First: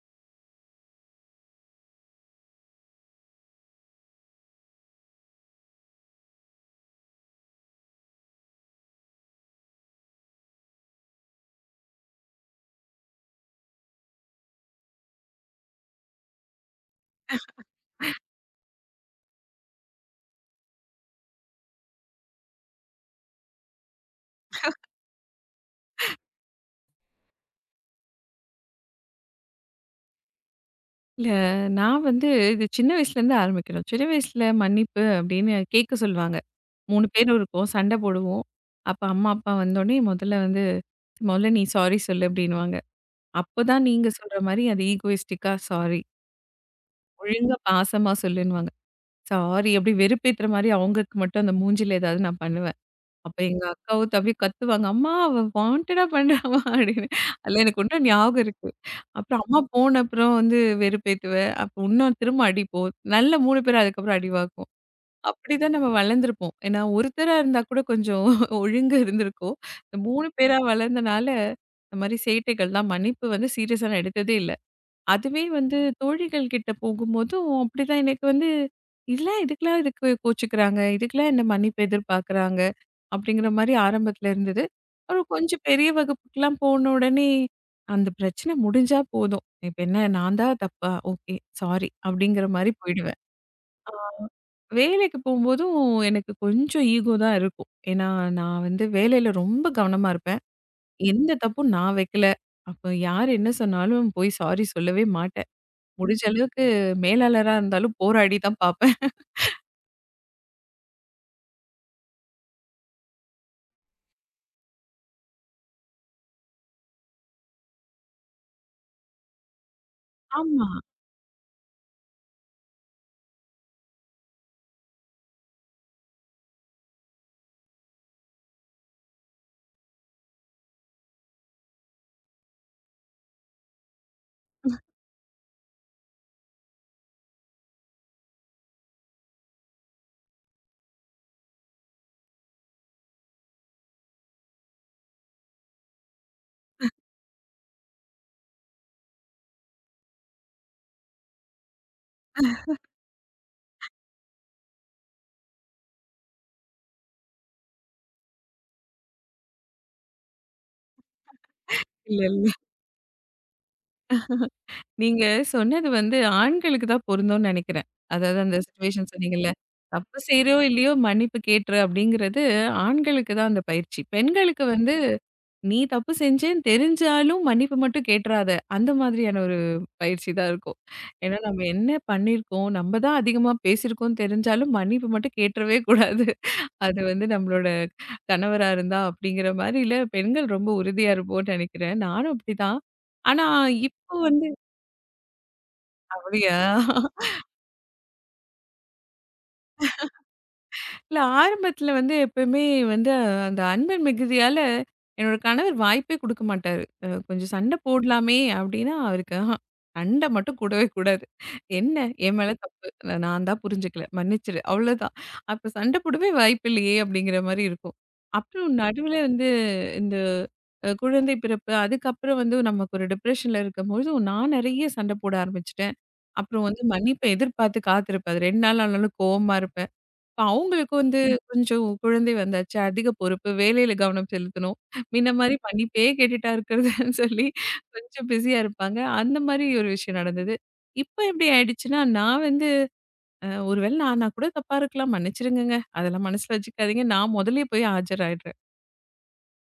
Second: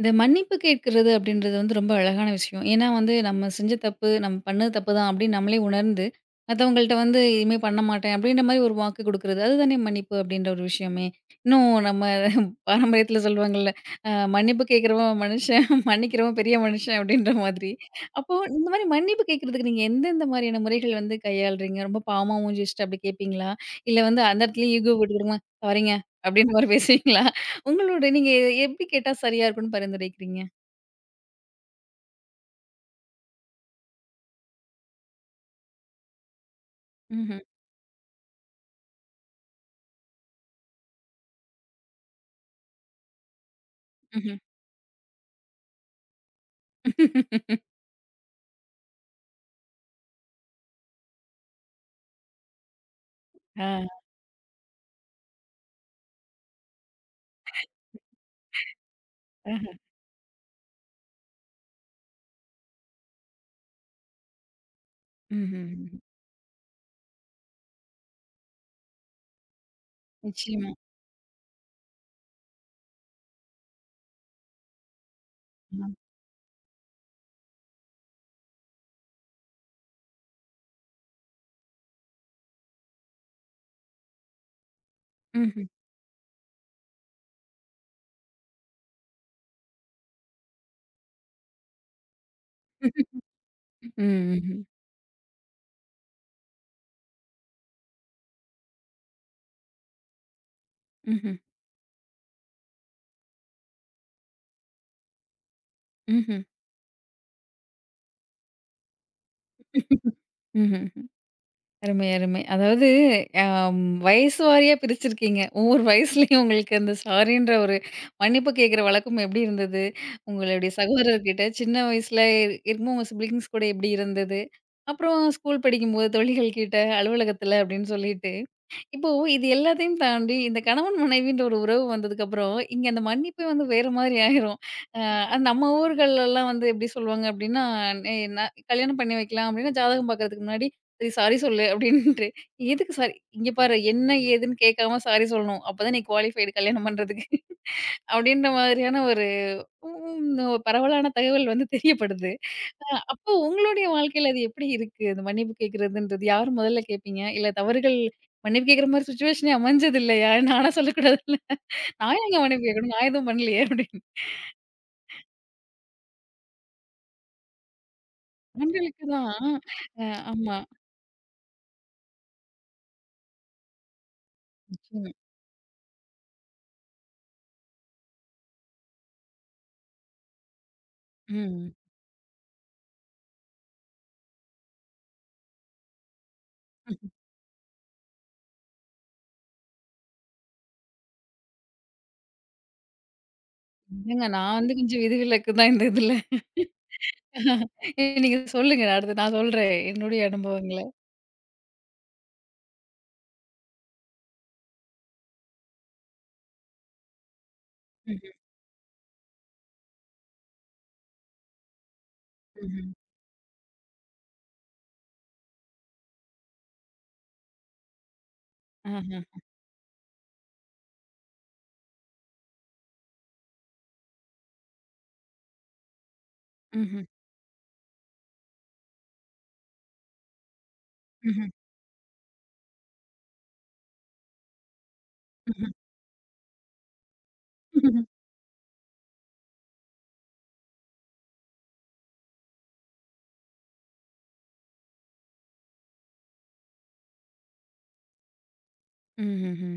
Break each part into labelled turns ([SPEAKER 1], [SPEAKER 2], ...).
[SPEAKER 1] இந்த மன்னிப்பு கேட்கிறது அப்படின்றது வந்து ரொம்ப அழகான விஷயம். ஏன்னா வந்து நம்ம செஞ்ச தப்பு, நம்ம பண்ணது தப்பு தான் அப்படின்னு நம்மளே உணர்ந்து, மத்தவங்கள்ட்ட வந்து இனிமே பண்ண மாட்டேன் அப்படின்ற மாரி ஒரு வாக்கு குடுக்குறது. அதுதானே மன்னிப்பு அப்படின்ற ஒரு விஷயமே. இன்னும் நம்ம பாரம்பரியத்துல சொல்லுவாங்கல்ல, அ மன்னிப்பு கேட்கிறவன் மனுஷன், மன்னிக்கிறவன் பெரிய மனுஷன் அப்படின்ற மாதிரி. அப்போ இந்த மாரி மன்னிப்பு கேட்கிறதுக்கு நீங்க எந்தெந்த மாரியான முறைகள் வந்து கையாளுறீங்க? ரொம்ப பாவமா மூஞ்சி வச்சுட்டு அப்படி கேட்பீங்களா? இல்ல வந்து அந்த இடத்துலயே ஈகோ விட்டுக்கிடுமா, சாரிங்க அப்படின்ற மாரி பேசுவீங்களா? உங்களோட நீங்க எப்படி கேட்டா சரியா இருக்கும்னு பரிந்துரைக்கிறீங்க?
[SPEAKER 2] இல்ல, நான் வந்து இது சின்ன வயசுலேருந்து ஆரம்பிக்கணும். சின்ன வயசுல மன்னிப்பு அப்படின்னு கேட்க சொல்லுவாங்க. 3 பேரும்
[SPEAKER 1] ம்ஹ்ம்,
[SPEAKER 2] இருக்கோம். சண்டை போடுவோம். அப்ப அம்மா, அப்பா வந்தோனே முதல்ல வந்து, "முதல்ல நீ சாரி சொல்லு" அப்படின்னுவாங்க. அப்பதான் நீங்க சொல்ற
[SPEAKER 1] ம்ஹ்ம்.
[SPEAKER 2] மாரி அது ஈகோயிஸ்டிக்கா சாரி. ஒழுங்கா பாசமா சொல்லுன்னுவாங்க. சாரி அப்படி வெறுப்பேத்துற மாரி அவங்களுக்கு மட்டும் அந்த மூஞ்சில ஏதாவது நான் பண்ணுவேன். அப்ப எங்க
[SPEAKER 1] ஆ,
[SPEAKER 2] அக்காவும் தம்பியும் கத்துவாங்க, "அம்மா அவ வாண்டடா பண்றாம்மா" அப்படின்னு. அதுல எனக்கு இன்னும் ஞாபகம் இருக்கு. அப்புறம் அம்மா
[SPEAKER 1] ஆஹா.
[SPEAKER 2] போன அப்புறம் வந்து வெறுப்பேத்துவ. அப்ப இன்னும் திரும்ப அடிப்போம். நல்ல 3 பேரும் அதுக்கப்புறம் அடி வாங்குவோம்.
[SPEAKER 1] ம்ஹ்ம்.
[SPEAKER 2] அப்படிதான் நம்ம வளர்ந்துருப்போம். ஏன்னா ஒருத்தரா இருந்தா கூட கொஞ்சம் ஒழுங்கு இருந்திருக்கும். இந்த 3 பேரா
[SPEAKER 1] நிச்சயமா.
[SPEAKER 2] வளர்ந்தனால, இந்த மாரி சேட்டைகள்லாம் மன்னிப்பு வந்து சீரியஸா நான் எடுத்ததே இல்ல. அதுவே வந்து
[SPEAKER 1] ஆ.
[SPEAKER 2] தோழிகள் கிட்ட போகும்போதும் அப்படிதான் எனக்கு வந்து இதுக்கெல்லாம் இதுக்கு கோச்சுக்கிறாங்க இதுக்கெல்லாம் என்ன மன்னிப்பு எதிர்பார்க்குறாங்க அப்படிங்கிற மாதிரி ஆரம்பத்துல இருந்தது. அப்புறம் கொஞ்சம்
[SPEAKER 1] ம்ஹ்ம்.
[SPEAKER 2] பெரிய வகுப்புக்கெல்லாம் போன உடனே அந்த பிரச்சனை முடிஞ்சா போதும். இப்போ என்ன நான் தான் தப்பா? ஓகே, சாரி அப்படிங்கிற மாதிரி போயிடுவேன்.
[SPEAKER 1] ம்,
[SPEAKER 2] ஆஹ்
[SPEAKER 1] ம்ஹ்ம்.
[SPEAKER 2] வேலைக்கு போகும்போதும் எனக்கு கொஞ்சம் ஈகோ தான் இருக்கும். ஏன்னா நான் வந்து வேலையில ரொம்ப கவனமா இருப்பேன். எந்த
[SPEAKER 1] ம்ஹ்ம்.
[SPEAKER 2] தப்பும் நான் வைக்கல. அப்போ யார் என்ன சொன்னாலும் போய் சாரி சொல்லவே மாட்டேன் முடிஞ்ச
[SPEAKER 1] ம்ஹ்ம்.
[SPEAKER 2] அளவுக்கு. மேலாளரா இருந்தாலும் போராடி தான் பார்ப்பேன்.
[SPEAKER 1] ம்ஹ்ம். அருமை, அருமை. அதாவது அம் வயசு வாரியா பிரிச்சிருக்கீங்க. ஒவ்வொரு வயசுலயும் உங்களுக்கு அந்த சாரின்ற ஒரு மன்னிப்பு கேட்கிற வழக்கம் எப்படி இருந்தது?
[SPEAKER 2] ஆமா.
[SPEAKER 1] உங்களுடைய சகோதரர்கிட்ட சின்ன வயசுல இருக்கும்போது உங்க சிப்லிங்ஸ் கூட எப்படி இருந்தது? அப்புறம் ஸ்கூல் படிக்கும்போது தோழிகள் கிட்ட, அலுவலகத்தில அப்படின்னு சொல்லிட்டு இப்போ இது எல்லாத்தையும் தாண்டி, இந்த கணவன் மனைவின்ற ஒரு உறவு வந்ததுக்கப்புறம், இங்க அந்த மன்னிப்பே வந்து வேற மாதிரி ஆயிரும். அ அது நம்ம ஊர்கள்லலாம் வந்து எப்படி சொல்லுவாங்க அப்படின்னா, "நே நா "கல்யாணம் பண்ணி வைக்கலாம் அப்படின்னா, ஜாதகம் பார்க்கறதுக்கு முன்னாடி, சரி சாரி சொல்லு" அப்படின்ட்டு. எதுக்கு சாரி? "இங்க பாரு என்ன ஏதுன்னு கேட்காம சாரி சொல்லணும். அப்பதான் நீ குவாலிஃபைடு கல்யாணம் பண்றதுக்கு" அப்படின்ற மாதிரியான ஒரு ம் ம் பரவலான தகவல் வந்து தெரியப்படுது. அ அப்போ உங்களுடைய வாழ்க்கையில அது எப்படி இருக்கு? அந்த மன்னிப்பு கேட்கிறதுன்றது யார் முதல்ல கேட்பீங்க? இல்ல தவறுகள் மன்னிப்பு கேட்கிற மாரி சிச்சுவேஷனே அமைஞ்சது இல்லையா? நானா சொல்லக்கூடாதுல்ல. நான்
[SPEAKER 2] இல்ல,
[SPEAKER 1] ஏங்க
[SPEAKER 2] இல்ல.
[SPEAKER 1] மன்னிப்பு கேட்கணும்? நான் எதுவும் பண்ணலையே அப்படின்னு.
[SPEAKER 2] நீங்க சொன்னது வந்து ஆண்களுக்கு தான் பொருந்தும்னு நெனைக்கிறேன். அதாவது அந்த
[SPEAKER 1] ஆண்களுக்கு
[SPEAKER 2] சிச்சுவேஷன்
[SPEAKER 1] தான்
[SPEAKER 2] சொன்னீங்கல்ல.
[SPEAKER 1] அ
[SPEAKER 2] தப்பு செய்றோ!
[SPEAKER 1] ஆமா.
[SPEAKER 2] இல்லையோ! மன்னிப்பு கேட்டுரு அப்படிங்கிறது ஆண்களுக்கு தான் அந்த பயிற்சி. பெண்களுக்கு வந்து
[SPEAKER 1] நிச்சயமா.
[SPEAKER 2] நீ தப்பு செஞ்சேன்னு தெரிஞ்சாலும் மன்னிப்பு மட்டும் கேட்டுறாத. அந்த மாதிரியான ஒரு பயிற்சி தான் இருக்கும். ஏன்னா நம்ம
[SPEAKER 1] ம்.
[SPEAKER 2] என்ன பண்ணியிருக்கோம்? நம்ம தான் அதிகமா பேசியிருக்கோம்னு தெரிஞ்சாலும் மன்னிப்பு மட்டும் கேட்டுறவே கூடாது. அது வந்து நம்மளோட கணவரா இருந்தா அப்படிங்கிற மாரில பெண்கள் ரொம்ப உறுதியா இருப்போம்னு நினைக்கிறேன். நானும் அப்படிதான். ஆனா இப்போ
[SPEAKER 1] ஏங்க
[SPEAKER 2] வந்து
[SPEAKER 1] நான் வந்து கொஞ்சம் விதிவிலக்கு தான் இந்த இதுல.
[SPEAKER 2] அப்படியா?
[SPEAKER 1] ஏய், நீங்க சொல்லுங்க. நான் அடுத்து நான் சொல்றேன் என்னுடைய அனுபவங்கள.
[SPEAKER 2] இல்ல ஆரம்பத்துல வந்து எப்பயுமே வந்து அந்த அன்பின் மிகுதியால என்னோட கணவர் வாய்ப்பே குடுக்க மாட்டாரு. கொஞ்சம் சண்டை
[SPEAKER 1] ம்ஹ்ம்.
[SPEAKER 2] போடலாமே அப்படின்னா அவருக்கு ஆஹா சண்டை மட்டும் கூடவே கூடாது. என்ன என் மேல தப்பு.
[SPEAKER 1] ம்ஹ்ம்.
[SPEAKER 2] நான் நான் தான் புரிஞ்சுக்கல. மன்னிச்சிடு. அவ்வளவுதான். அப்ப சண்டை போடவே வாய்ப்பில்லையே அப்படிங்கிற மாரி இருக்கும். அப்புறம் நடுவுல
[SPEAKER 1] ஆஹ.
[SPEAKER 2] வந்து இந்த குழந்தை பிறப்பு அதுக்கப்புறம் வந்து நமக்கு ஒரு டிப்ரஷன்ல இருக்கும்பொழுது நான் நெறைய சண்டை போட ஆரம்பிச்சுட்டேன். அப்புறம் வந்து
[SPEAKER 1] ம்ஹ்ம்.
[SPEAKER 2] மன்னிப்பை எதிர்பார்த்து காத்திருப்பேன். அது 2 நாள் ஆனாலும் கோவமா இருப்பேன். அவங்களுக்கு வந்து ம்.
[SPEAKER 1] ம்ஹ்ம்.
[SPEAKER 2] கொஞ்சம் குழந்தை வந்தாச்சு. அதிக பொறுப்பு. வேலையில கவனம் செலுத்தணும். முன்ன மாரி
[SPEAKER 1] ம்ஹ்ம்.
[SPEAKER 2] பண்ணிட்டே கேட்டுட்டா இருக்கிறதுன்னு சொல்லி
[SPEAKER 1] ம்ஹ்ம்.
[SPEAKER 2] கொஞ்சம் பிஸியா இருப்பாங்க. அந்த மாரி ஒரு விஷயம் நடந்தது. இப்ப எப்படி ஆயிடுச்சுன்னா, நான் வந்து ஒரு வேளை நானா கூட தப்பா இருக்கலாம். மன்னிச்சிடுங்கங்க. அதெல்லாம் மனசுல வச்சுக்காதீங்க. நான் முதல்லயே போய் ஆஜராயிடுறேன்.
[SPEAKER 1] ம்ஹ்ம்.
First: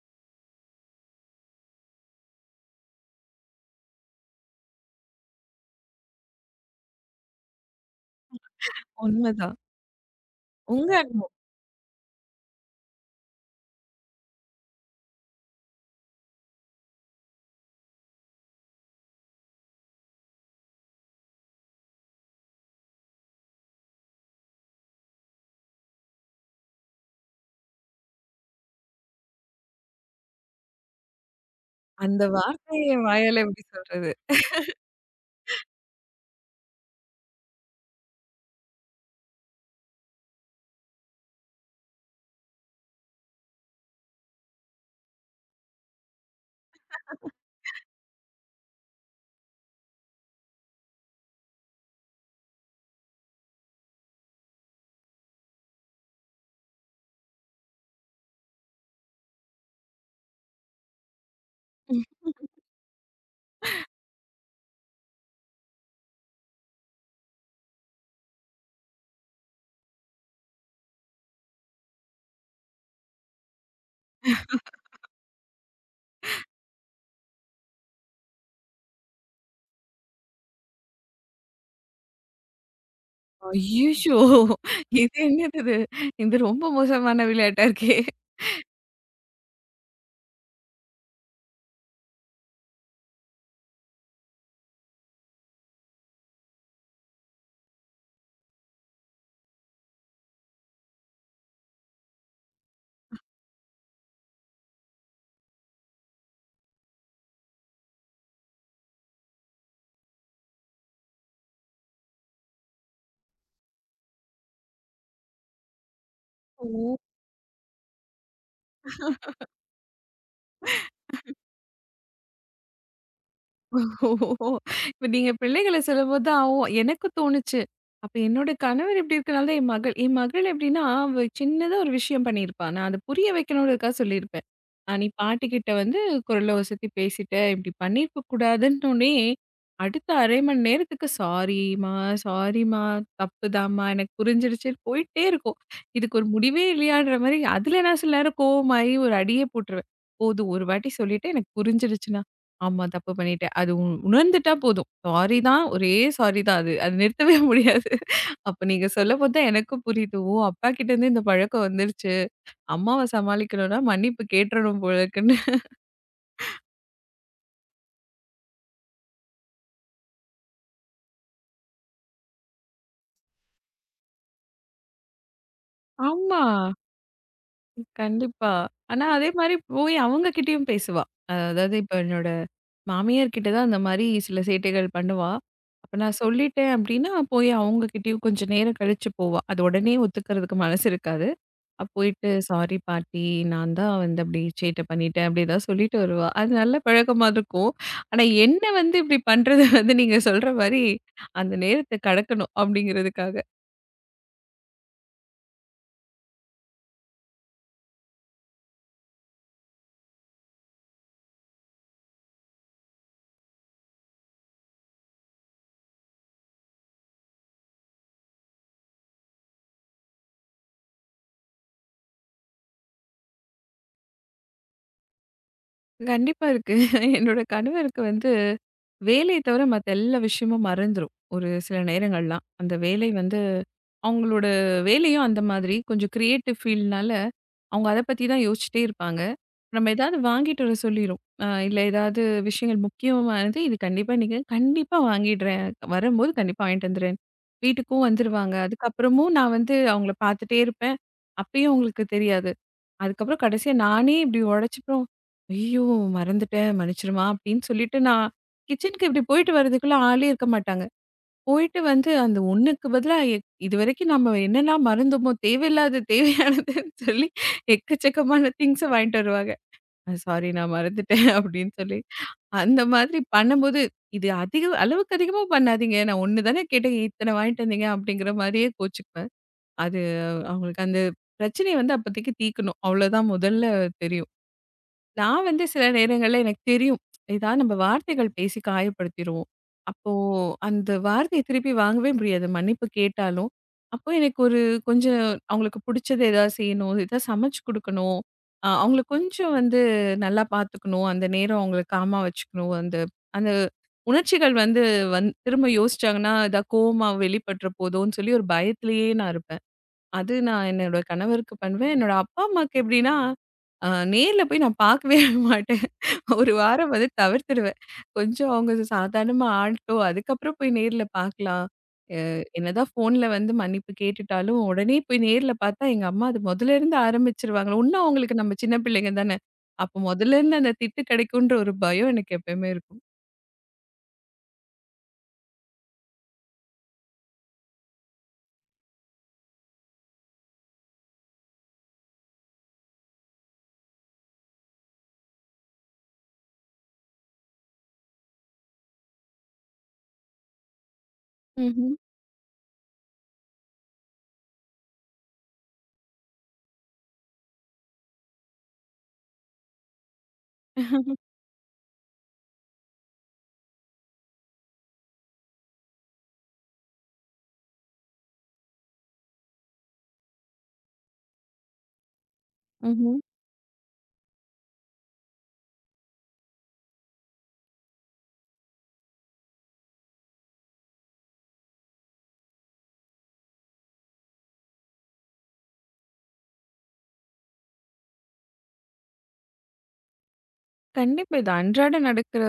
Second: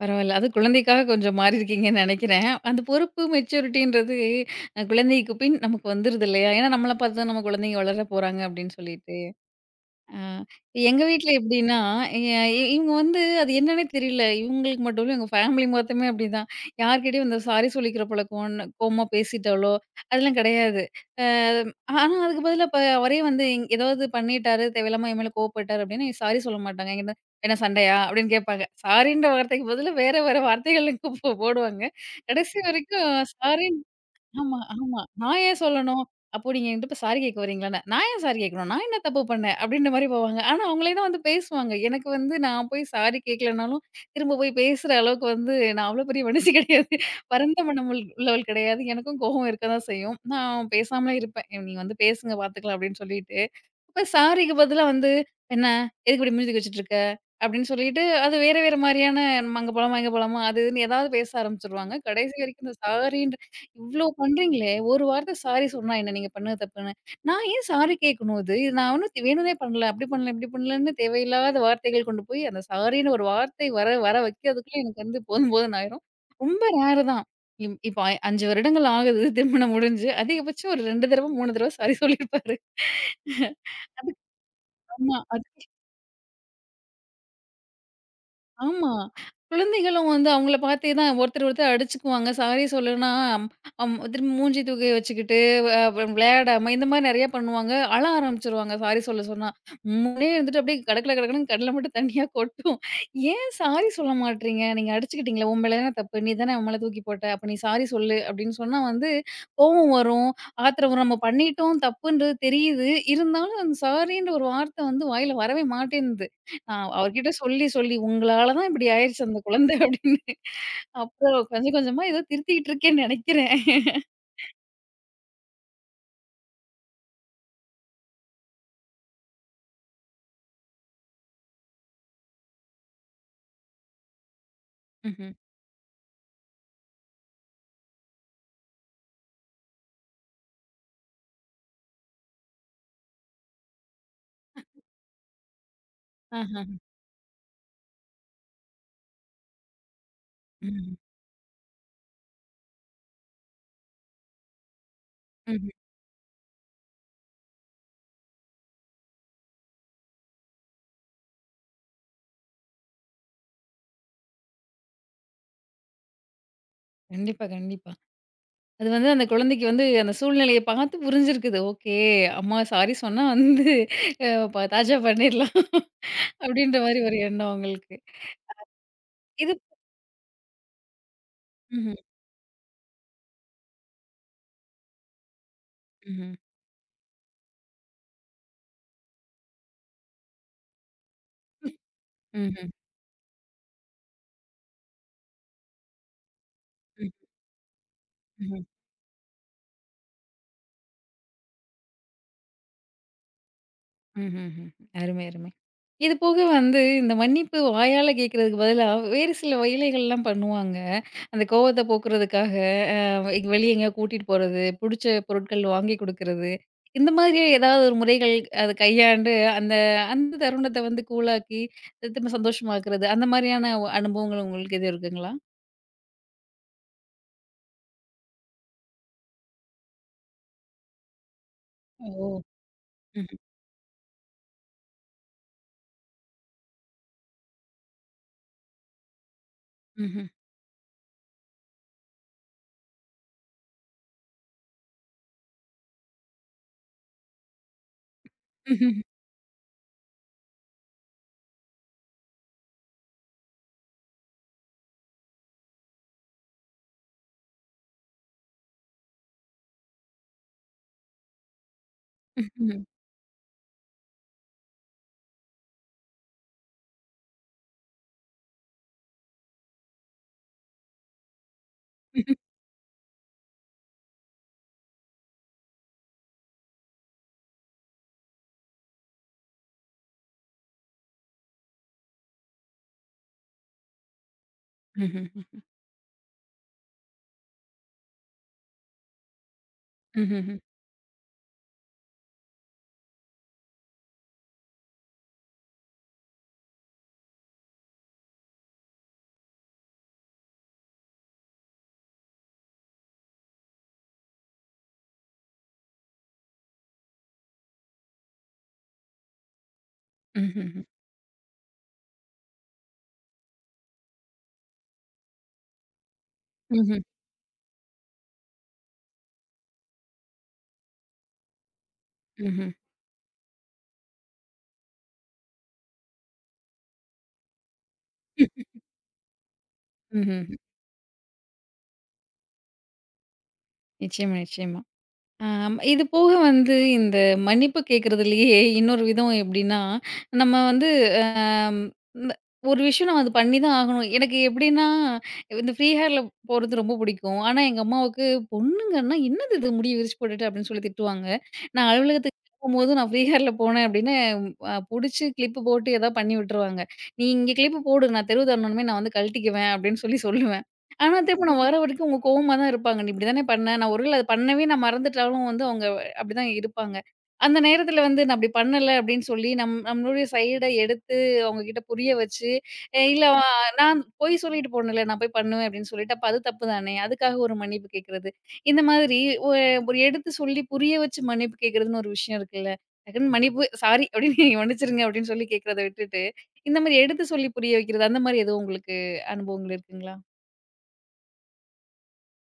[SPEAKER 1] பரவால்ல. அதுவும் குழந்தைக்காக கொஞ்சம் மாறியிருக்கீங்கன்னு நெனைக்கிறேன். அந்த பொறுப்பு மெச்சூரிட்டின்றது அ குழந்தைக்கு பின் நமக்கு வந்துருது இல்லையா? ஏன்னா நம்மள பார்த்து தான் நம்ம குழந்தைங்க வளர போறாங்க அப்படின்னு சொல்லிட்டு.
[SPEAKER 2] உண்மதான்.
[SPEAKER 1] ஆ.
[SPEAKER 2] உங்க
[SPEAKER 1] எங்க வீட்ல எப்படின்னா, எ இவங்க வந்து அது என்னன்னே தெரியல. இவங்களுக்கு மட்டும் இல்ல, எங்க ஃபேமிலி மொத்தமே அப்படிதான். யார்கிட்டயும் இந்த சாரி சொல்லிக்கிற பழக்கம், கோவமா பேசிட்டாலோ அதெல்லாம் கிடையாது. அ ஆனா அதுக்கு பதிலா இப்ப அவரே வந்து இங்க ஏதாவது பண்ணிட்டாரு, தேவையில்லாம என் மேல கோவப்பட்டாரு அப்படின்னா, சாரி சொல்ல மாட்டாங்க. என்கிட்ட "என்ன சண்டையா?" அப்படின்னு கேட்பாங்க. சாரின்ற வார்த்தைக்கு பதிலா வேற வேற வார்த்தைகள் கூ போடுவாங்க.
[SPEAKER 2] அந்த
[SPEAKER 1] கடைசி
[SPEAKER 2] வார்த்தைய என்
[SPEAKER 1] வரைக்கும்
[SPEAKER 2] வாயால எப்படி
[SPEAKER 1] சாரி
[SPEAKER 2] சொல்றது?
[SPEAKER 1] ஆமா, ஆமா. நான் ஏன் சொல்லணும்? அப்போ நீங்க என்கிட்ட இப்ப சாரி கேட்க வரீங்களான்னு, நான் ஏன் சாரி கேட்கணும்? நான் என்ன தப்பு பண்ணேன்? அப்படின்ற மாரி போவாங்க. ஆனா, அவங்களே தான் வந்து பேசுவாங்க. எனக்கு வந்து நான் போய் சாரி கேட்கலனாலும், திரும்ப போய் பேசுற அளவுக்கு வந்து நான் அவ்வளோ பெரிய மனுஷி கிடையாது. பரந்த மனம் உள்ளவள் கிடையாது. எனக்கும் கோவம் இருக்க தான் செய்யும். நான் பேசாமலே இருப்பேன். "ஏய், "நீங்க வந்து பேசுங்க பார்த்துக்கலாம்" அப்படின்னு சொல்லிட்டு, இப்ப சாரிக்கு பதிலா வந்து, "என்ன? எதுக்கு இப்படி மூஞ்சி தூக்கி வச்சுட்டு இருக்க?" அப்படின்னு சொல்லிட்டு, அது வேற வேற மாரியான, "நம்ம அங்க போலாமா, இங்க போலாமா?" அது இதுன்னு ஏதாவது பேச ஆரம்பிச்சுருவாங்க. கடைசி வரைக்கும் இந்த சாரின்ற இவ்ளோ பண்றீங்களே! ஒரு வார்த்த சாரி சொன்னா என்ன? நீங்க பண்ணது தப்புன்னு. நான் ஏன் சாரி கேட்கணும் இது? இது நான் ஒண்ணும் வேணும்னே பண்ணல. அப்படி பண்ணல, இப்படி பண்ணலன்னு தேவையில்லாத வார்த்தைகள் கொண்டு போய் அந்த சாரின்னு ஒரு வார்த்தை வர வர வைக்கிறதுக்குள்ள எனக்கு வந்து போதும்ன்னு ஆயிரும். ரொம்ப ரேர் தான். இம் இப்ப 5 வருடங்கள் ஆகுது திருமணம் முடிஞ்சு. அதிகபட்சம் ஒரு 2 தடவ, 3 தடவ சாரி சொல்லியிருப்பாரு.
[SPEAKER 2] ஐய்யயோ!
[SPEAKER 1] அதுக்கு ஆமா.
[SPEAKER 2] இது
[SPEAKER 1] அது
[SPEAKER 2] என்னது இது? இது ரொம்ப மோசமான விளையாட்டா இருக்கே!
[SPEAKER 1] ஆமா. குழந்தைகளும் வந்து அவங்கள பார்த்தே தான் ஒருத்தர் ஒருத்தர் அடிச்சுக்குவாங்க. சாரி சொல்லனா, அம் திரும்பி மூஞ்சி தூக்கி வச்சுக்கிட்டு, அ அப்புறம் விளையாடாம இந்த மாரி நெறைய பண்ணுவாங்க. அழ ஆரம்பிச்சுருவாங்க சாரி சொல்ல சொன்னா. முன்னே இருந்துட்டு அப்படியே கடகட கடகடன்னு கண்ல மட்டும் தண்ணியா கொட்டும். "ஏன் சாரி சொல்ல மாட்றீங்க? நீங்க அடிச்சுக்கிட்டீங்களே, உன் மேல தான தப்பு. நீ தானே அவன் மேல தூக்கி போட்ட. அப்ப நீ சாரி சொல்லு." அப்படின்னு சொன்னா வந்து கோவம் வரும், ஆத்திரம் வரும். நம்ம பண்ணிட்டோம், தப்புன்றது தெரியுது. இருந்தாலும் அந்த சாரின்ற ஒரு வார்த்தை வந்து வாயில வரவே மாட்டேன்து. ஆ
[SPEAKER 2] ஓ!
[SPEAKER 1] அவர்கிட்ட சொல்லி சொல்லி "உங்களால தான் இப்படி ஆயிருச்சு அந்த குழந்தை" அப்படின்னு. அப்புறம் கொஞ்சமா ஏதோ திருத்திக்கிட்டு இருக்கேன்னு நெனைக்கிறேன்.
[SPEAKER 2] ஓ! இப்ப நீங்க பிள்ளைகள சொல்லும்போது தான் ஓ எனக்கும் தோணுச்சு. அப்ப என்னோட கணவர் இப்டி இருக்கனால தான் என் மகள் எப்டின்னா, அவ சின்னதா ஒரு விஷயம் பண்ணியிருப்பா. நான் அத புரிய வைக்கணும்ன்றதுக்காக சொல்லியிருப்பேன். "நீ
[SPEAKER 1] ம்ஹ்ம்.
[SPEAKER 2] பாட்டிக்கிட்ட வந்து குரல உசத்தி பேசிட்ட, இப்டி பண்ணியிருக்க கூடாதுன்னோனே." அடுத்த 1/2 மணி நேரத்துக்கு "சாரிம்மா, சாரிம்மா, தப்புதாம்மா எனக்கு புரிஞ்சிடுச்சு" போயிட்டே இருக்கும். இதுக்கு ஒரு
[SPEAKER 1] ஆஹா.
[SPEAKER 2] முடிவே இல்லையான்ற மாரி, அதுல நான் சில நேரம் கோவமாயி ஒரு அடியே போட்டுருவேன். "போதும் ஒரு
[SPEAKER 1] ம்ஹ்ம்.
[SPEAKER 2] வாட்டி சொல்லிட்டேன் எனக்கு புரிஞ்சிடுச்சுண்ணா." ஆமா. தப்பு பண்ணிட்டேன். அது உணர்ந்துட்டா போதும். சாரி தான்,
[SPEAKER 1] ம்ஹ்ம்.
[SPEAKER 2] சாரி தான் அது. அது நிறுத்தவே முடியாது. அப்ப நீங்க சொல்லம்போது தான் எனக்கும் புரியுது. ஓ! அப்பா கிட்ட இருந்து இந்த பழக்கம் வந்துருச்சு. அம்மாவ சமாளிக்கணும்னா மன்னிப்பு கேட்டுறணும் போல இருக்குன்னு.
[SPEAKER 1] கண்டிப்பா, கண்டிப்பா. அது வந்து அந்த குழந்தைக்கு வந்து அந்த சூழ்நிலைய பார்த்து புரிஞ்சிருக்குது. ஓகே அம்மா சாரி சொன்னா வந்து அ ப தாஜா பண்ணிரலாம்
[SPEAKER 2] ஆமா.
[SPEAKER 1] அப்படின்ற மாரி ஒரு எண்ணம் உங்களுக்கு.
[SPEAKER 2] கண்டிப்பா. ஆனா அதே
[SPEAKER 1] இது
[SPEAKER 2] மாரி போய் அவங்க கிட்டயும் பேசுவா. அதாவது இப்ப
[SPEAKER 1] ம்ஹ்ம்.
[SPEAKER 2] என்னோட மாமியார் கிட்ட தான் அந்த மாரி சில சேட்டைகள் பண்ணுவா. அப்ப நான்
[SPEAKER 1] ம்ஹ்ம்.
[SPEAKER 2] சொல்லிட்டேன் அப்டின்னா, போய் அவங்க கிட்டயும் கொஞ்சம் நேரம் கழிச்சு போவா. அது உடனே ஒத்துக்கிறதுக்கு மனசு இருக்காது. போயிட்டு
[SPEAKER 1] ம்ஹ்ம்.
[SPEAKER 2] சாரி பாட்டி நான் தான் வந்து அப்படி சேட்டை பண்ணிட்டேன். அப்படி ஏதாவது சொல்லிட்டு வருவா. அது நல்ல
[SPEAKER 1] ம்.
[SPEAKER 2] பழக்கமா இருக்கும். ஆனா
[SPEAKER 1] ம்ஹ்ம்.
[SPEAKER 2] என்ன வந்து இப்படி பண்றது வந்து நீங்க சொல்ற மாரி அந்த நேரத்த கடக்கணும் அப்படிங்கிறதுக்காக.
[SPEAKER 1] ம்ஹ்ம்ஹ்ம். அருமை, அருமை. இது போக வந்து இந்த மன்னிப்பு வாயால கேட்கறதுக்கு பதிலா வேறு சில வயலைகள்லாம் பண்ணுவாங்க. அந்த கோவத்த போக்குறதுக்காக, எங்க வெளிய எங்கேயா கூட்டிட்டு போறது, புடிச்ச பொருட்கள் வாங்கி குடுக்குறது. இந்த மாதிரியே ஏதாவது ஒரு முறைகள் அத கையாண்டு, அந்த அந்த தருணத்த வந்து கூலாக்கி, திரும்ப சந்தோஷமாக்குறது. அந்த மாரியான ஒ அனுபவங்கள் உங்களுக்கு எதுவும் இருக்குங்களா?
[SPEAKER 2] கண்டிப்பா இருக்கு. என்னோட கணவருக்கு வந்து வேலைய தவிர மத்த எல்லா விஷயமும் மறந்துரும். ஒரு சில
[SPEAKER 1] ஓ!
[SPEAKER 2] நேரங்கள்லாம். அந்த வேலை
[SPEAKER 1] ம்ஹ்ம்.
[SPEAKER 2] வந்து அவங்களோட வேலையும் அந்த மாதிரி. கொஞ்சம் கிரியேட்டிவ் ஃபீல்ட்னால, அவங்க அத பத்தி தான் யோசிச்சுட்டே இருப்பாங்க. நம்ம ஏதாவது
[SPEAKER 1] ம்ஹ்ம்.
[SPEAKER 2] வாங்கிட்டு வர சொல்லிருவோம். இல்ல ஏதாவது விஷயங்கள் முக்கியமானது, இது கண்டிப்பா நீங்க கண்டிப்பா வாங்கிடுறேன். வரும்போது கண்டிப்பா வாங்கிட்டு வந்துடுறேன். வீட்டுக்கும் வந்துருவாங்க.
[SPEAKER 1] ம்ஹ்ம்.
[SPEAKER 2] அதுக்கப்புறமும் நான் வந்து அவங்கள பார்த்துட்டே இருப்பேன். அப்பயும் அவங்களுக்கு தெரியாது. அதுக்கப்புறம் கடைசியா நானே இப்படி உழைச்சப்புறம், "ஐயோ! மறந்துட்டேன் மன்னிச்சிருமா" அப்படின்னு சொல்லிட்டு நான் கிச்சனுக்கு இப்படி போயிட்டு வரதுக்குள்ள ஆளே இருக்க மாட்டாங்க. போயிட்டு வந்து அந்த
[SPEAKER 1] ம்ஹ்ம்.
[SPEAKER 2] 1க்கு பதிலா இதுவரைக்கும் நம்ம என்னலாம் மறந்தோமோ, தேவையில்லாத தேவையானதுன்னு சொல்லி எக்கச்சக்கமான திங்ஸ வாங்கிட்டு வருவாங்க. சாரி நான் மறந்துட்டேன் அப்படின்னு சொல்லி.
[SPEAKER 1] ம்ஹ்ம்.
[SPEAKER 2] அந்த மாதிரி பண்ணும்போது, இது அதிக அளவுக்கு அதிகமா பண்ணாதீங்க. நான் 1 தானே கேட்டேன். இத்தனை வாங்கிட்டு வந்தீங்க அப்படிங்கிற மாரியே கோச்சுக்குவேன். அது அவங்களுக்கு அந்த பிரச்சனைய வந்து அப்போதைக்கு தீர்க்கணும். அவ்வளோதான் முதல்ல தெரியும்.
[SPEAKER 1] ம்ஹ்ம்.
[SPEAKER 2] நான் வந்து சில நேரங்கள்ல எனக்கு தெரியும். ஏதாவது நம்ம வார்த்தைகள் பேசி காயப்படுத்திருவோம். அப்போ
[SPEAKER 1] ம்ஹ்ம்.
[SPEAKER 2] அந்த வார்த்தைய திருப்பி வாங்கவே முடியாது. மன்னிப்பு கேட்டாலும். அப்போ எனக்கு ஒரு கொஞ்சம் அவங்களுக்கு பிடிச்சது ஏதாவது செய்யணும். ஏதாவது சமைச்சு குடுக்கணும். அவங்கள கொஞ்சம் வந்து நல்லா பார்த்துக்கணும். அந்த நேரம் அவங்கள காமா வச்சுக்கணும். அந்த அந்த உணர்ச்சிகள் வந்து திரும்ப யோசிச்சாங்கன்னா, இதா கோவமா வெளிப்பட்டுற போதோன்னு சொல்லி ஒரு பயத்திலேயே நான் இருப்பேன். அது நான்
[SPEAKER 1] ம்ஹ்ம்.
[SPEAKER 2] என்னோட கணவருக்கு பண்ணுவேன். என்னோட அப்பா, அம்மாக்கு எப்படின்னா, அ நேர்ல போய் நான் பார்க்கவே மாட்டேன். ஒரு வாரம்
[SPEAKER 1] ம்ஹ்ம்.
[SPEAKER 2] வந்து தவிர்த்துடுவேன். கொஞ்சம் அவங்க சாதாரணமா ஆளட்டும். அதுக்கப்புறம் போய் நேர்ல பார்க்கலாம். அ
[SPEAKER 1] ம்ஹ்ம்.
[SPEAKER 2] என்னதான் ஃபோன்ல வந்து மன்னிப்பு கேட்டுட்டாலும், உடனே போய் நேர்ல பார்த்தா, எங்க அம்மா அது முதல்லருந்து ஆரம்பிச்சுருவாங்க. இன்னும் அவங்களுக்கு நம்ம சின்ன பிள்ளைங்க தானே. அப்போ
[SPEAKER 1] ம்ஹ்ம்.
[SPEAKER 2] முதல்லருந்து அந்த திட்டு கிடைக்குன்ற ஒரு பயம் எனக்கு எப்பயுமே இருக்கும்.
[SPEAKER 1] நிச்சயமா, நிச்சயமா. ஆம். இது போக வந்து இந்த மன்னிப்பு கேட்கறதுலயே இன்னொரு விதம் எப்படின்னா, நம்ம வந்து அம் இந்த ஒரு விஷயம் நம்ம அது பண்ணி தான் ஆகணும். எனக்கு எப்படின்னா, இந்த ஃப்ரீ ஹேர்ல போறது ரொம்ப பிடிக்கும். ஆனா, எங்க அம்மாவுக்கு பொண்ணுங்கன்னா, "என்னது இது முடிய விரிச்சு போட்டுட்டு" அப்படின்னு சொல்லி திட்டுவாங்க. நான்
[SPEAKER 2] ம்ஹ்ம்.
[SPEAKER 1] அலுவலகத்துக்கு போகும்போது நான் ஃப்ரீ ஹேர்ல போனேன் அப்படின்னு அ புடிச்சு கிளிப்பு போட்டு ஏதாவது பண்ணி விட்டுருவாங்க. "நீ இங்க கிளிப்பு போடு நான் தெருவு தாண்டணுமே நான் வந்து கழட்டிக்குவேன்" அப்படின்னு சொல்லுவேன். ஆனா, திரும்ப நான் வர வரைக்கும் அவங்க கோவமா தான் இருப்பாங்க. "நீ இப்படி தானே பண்ண." நான் ஒருவேள அத பண்ணவே நான் மறந்துட்டாலும் வந்து அவங்க அப்படிதான் இருப்பாங்க. அந்த நேரத்துல வந்து நான் அப்படி பண்ணல அப்படின்னு சொல்லி நம்மளுடைய சைட எடுத்து அவங்க கிட்ட புரிய வச்சு, அ
[SPEAKER 2] ம்ஹ்ம்.
[SPEAKER 1] இல்ல அ நான் பொய் சொல்லிட்டு போனேன்ல, நான் போய் பண்ணுவேன் அப்படின்னு சொல்லிட்டு, அப்ப அது தப்பு தானே. அதுக்காக ஒரு மன்னிப்பு கேட்கறது. இந்த மாதிரி ஒ ஒரு எடுத்து சொல்லி புரிய வச்சு மன்னிப்பு கேட்கறதுன்னு ஒரு விஷயம் இருக்குல்ல. டக்குன்னு மன்னிப்பு சாரி அப்படின்னு மன்னிச்சுருங்க அப்படின்னு சொல்லி கேட்கறத விட்டுட்டு, இந்த மாரி எடுத்து சொல்லி புரிய வைக்கிறது, அந்த மாரி எதுவும் உங்களுக்கு அனுபவங்கள் இருக்குங்களா?
[SPEAKER 2] கண்டிப்பா. இது அன்றாடம் நடக்கிற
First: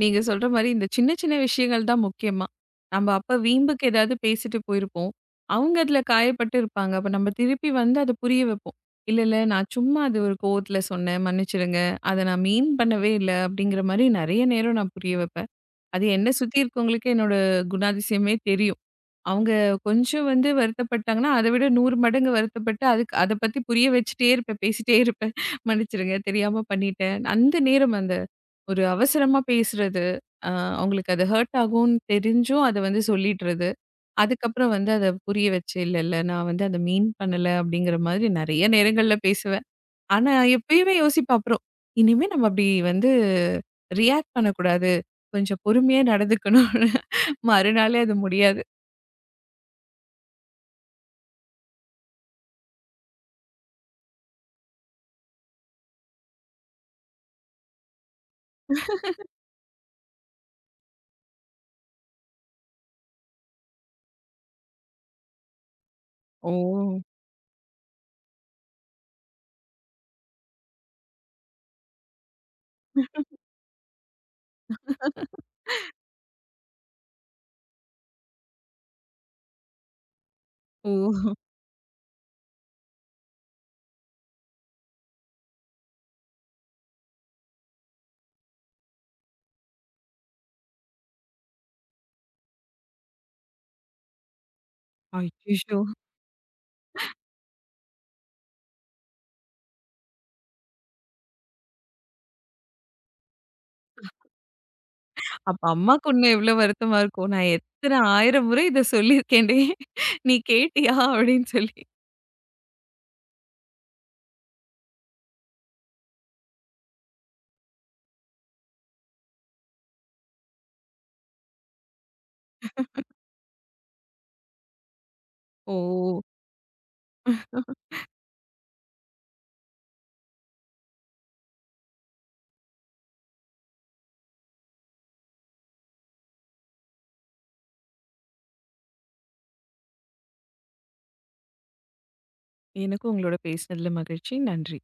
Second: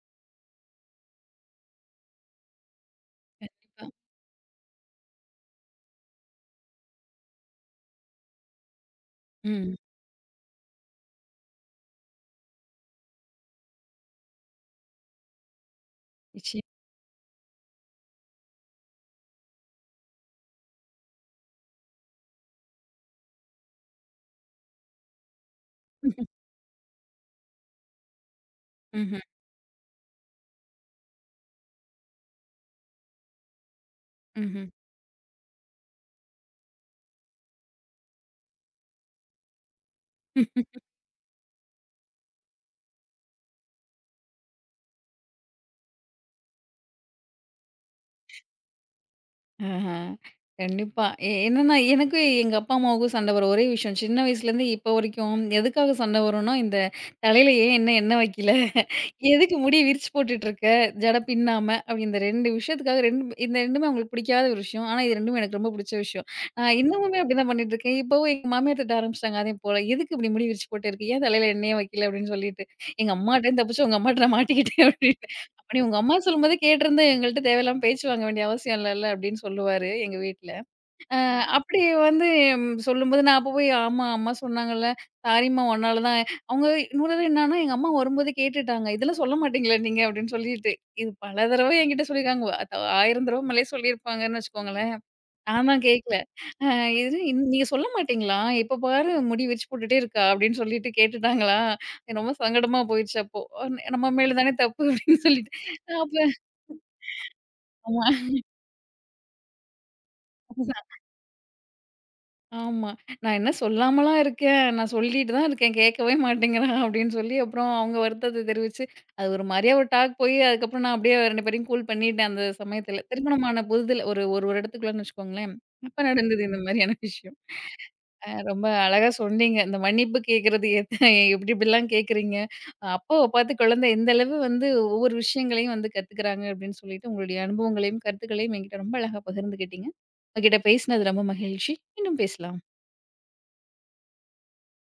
[SPEAKER 2] நீங்க சொல்ற மாரி இந்த சின்ன சின்ன விஷயங்கள் தான் முக்கியமா. நம்ம அப்ப வீம்புக்கு ஏதாவது பேசிட்டு போயிருப்போம். அவங்க அதுல காயப்பட்டு இருப்பாங்க. அப்ப நம்ம திருப்பி வந்து அத புரிய வைப்போம். இல்ல, இல்ல நான்
[SPEAKER 1] ம்.
[SPEAKER 2] சும்மா அது ஒரு கோவத்துல சொன்னேன். மன்னிச்சிடுங்க. அத நான் மீன் பண்ணவே இல்ல அப்படிங்கிற மாரி நெறைய நேரம் நான் புரிய வைப்பேன். அது என்ன சுத்தி
[SPEAKER 1] நிச்சயம்.
[SPEAKER 2] இருக்கவங்களுக்கு என்னோட குணாதிசயமே தெரியும். அவங்க கொஞ்சம் வந்து வருத்தப்பட்டாங்கன்னா, அத விட 100 மடங்கு வருத்தப்பட்டு அதுக்கு அத பத்தி புரிய வச்சுட்டே இருப்பேன். பேசிட்டே இருப்பேன். மன்னிச்சிடுங்க தெரியாம பண்ணிட்டேன். அந்த நேரம் அந்த ஒரு
[SPEAKER 1] ம்ஹ்ம்.
[SPEAKER 2] அவசரமா பேசுறது, அ அவங்களுக்கு அது ஹர்ட் ஆகும்னு தெரிஞ்சும் அத வந்து சொல்லிட்றது.
[SPEAKER 1] ம்ஹ்ம்.
[SPEAKER 2] அதுக்கப்புறம் வந்து அத புரிய வச்சு, "இல்ல, இல்ல நான் வந்து அத மீன் பண்ணல" அப்படிங்கிற மாதிரி நெறைய நேரங்கள்ல பேசுவேன். ஆனா எப்பயுமே யோசிப்பேன் அப்புறம், "இனிமே நம்ம அப்படி வந்து ரியாக்ட் பண்ணக்கூடாது. கொஞ்சம் பொறுமையா நடந்துக்கணும்னு" மறுநாளே அது முடியாது.
[SPEAKER 1] ஆஹா. கண்டிப்பா. எ என்னன்னா, எனக்கும் எங்க அப்பா, அம்மாவுக்கும் சண்டை வரும். ஒரே விஷயம். சின்ன வயசுலேருந்து இப்போ வரைக்கும் எதுக்காக சண்டை வரும்னா, இந்த தலையில ஏன் இன்னும் எண்ணெய் வைக்கல? எதுக்கு முடிய விரிச்சு போட்டுட்ருக்க? ஜட பின்னாம. அப்படி இந்த 2 விஷயத்துக்காக 2 இந்த 2மே அவங்களுக்கு பிடிக்காத ஒரு விஷயம். ஆனா, இது 2மே எனக்கு ரொம்ப பிடிச்ச விஷயம்.
[SPEAKER 2] ஓ!
[SPEAKER 1] நான் இன்னமுமே அப்படிதான் பண்ணிட்டுருக்கேன். இப்பவும் எங்க மாமியார் திட்ட ஆரம்பிச்சுட்டாங்க அதே போல. "எதுக்கு இப்படி முடி விரிச்சு போட்டு இருக்க? ஏன் தலையில எண்ணெயே வைக்கல?" அப்படின்னு சொல்லிட்டு. "எங்க அம்மாட்டேருந்து தப்பிச்சு உங்க அம்மாட்ட நான் மாட்டிக்கிட்டேன்" அப்படின்னு. அப்படி உங்க அம்மா சொல்லும்போதே கேட்டிருந்தா எங்கள்ட்ட தேவையில்லாம பேச்சு வாங்க வேண்டிய அவசியம் இல்லல்ல அப்படின்னு சொல்லுவாரு எங்க வீட்ல. அ
[SPEAKER 2] ஓ!
[SPEAKER 1] அப்படி வந்து ம் சொல்லும்போது நான் அப்ப போய் ஆமா அம்மா சொன்னாங்கல்ல, சாரிம்மா உன்னால தான் அவங்க இன்னொரு தடவ என்னான்னா, எங்க அம்மா வரும்போது கேட்டுட்டாங்க. இதெல்லாம் சொல்ல மாட்டீங்களா நீங்க அப்படின்னு சொல்லிட்டு. இது பல தடவை என்கிட்ட சொல்லியிருக்காங்க. அ த 1000 தடவ மேலயே சொல்லியிருப்பாங்கன்னு வச்சுக்கோங்களேன். நான்
[SPEAKER 2] அய்யய்யோ!
[SPEAKER 1] தான் கேட்கல. அ இது நீங்க சொல்ல மாட்டீங்களா? இப்ப பாரு முடி விரிச்சு போட்டுட்டே இருக்கா அப்படின்னு சொல்லிட்டு கேட்டுட்டாங்களா? எனக்கு ரொம்ப சங்கடமா போயிடுச்சு அப்போ. நம்ம மேல தானே தப்பு அப்படின்னு சொல்லிட்டு.
[SPEAKER 2] அப்ப அம்மாக்கு
[SPEAKER 1] அப்ப
[SPEAKER 2] இன்னும் எவ்ளோ வருத்தமா இருக்கும். "நான் எத்தன
[SPEAKER 1] ஆமா,
[SPEAKER 2] 1000 முறை இத சொல்லியிருக்கேன்டி, நீ கேட்டியா?" அப்படின்னு சொல்லி.
[SPEAKER 1] ஆமா. நான் என்ன சொல்லாமலாம் இருக்கேன். நான் சொல்லிட்டு தான் இருக்கேன். கேட்கவே மாட்டேங்கிறான் அப்படின்னு சொல்லி, அப்புறம் அவங்க வருத்தத்த தெரிவிச்சு, அது ஒரு மாரியா ஒரு டாக் போய், அதுக்கப்புறம் நான் அப்படியே 2 பேரையும் கூல் பண்ணிட்டேன் அந்த சமயத்துல. திருமணமான புதிதுல ஒரு ஒரு வருடத்துக்குள்ளன்னு வச்சுக்கோங்களேன்.
[SPEAKER 2] ஓ!
[SPEAKER 1] அப்ப நடந்தது இந்த மாரியான விஷயம். அ ரொம்ப அழகா சொன்னீங்க. இந்த மன்னிப்பு கேட்கறது எப்படி இப்படிலாம் கேட்குறீங்க. அப்பாவ பார்த்து குழந்தை எந்த அளவு வந்து ஒவ்வொரு விஷயங்களையும் வந்து கத்துக்கிறாங்க அப்படின்னு சொல்லிட்டு, உங்களுடைய அனுபவங்களையும், கருத்துக்களையும் என்கிட்ட ரொம்ப அழகா பகிர்ந்துக்கிட்டீங்க. உங்ககிட்ட பேசினது ரொம்ப மகிழ்ச்சி. மீண்டும் பேசலாம்.
[SPEAKER 2] எனக்கும் உங்களோட பேசினதுல மகிழ்ச்சி. நன்றி.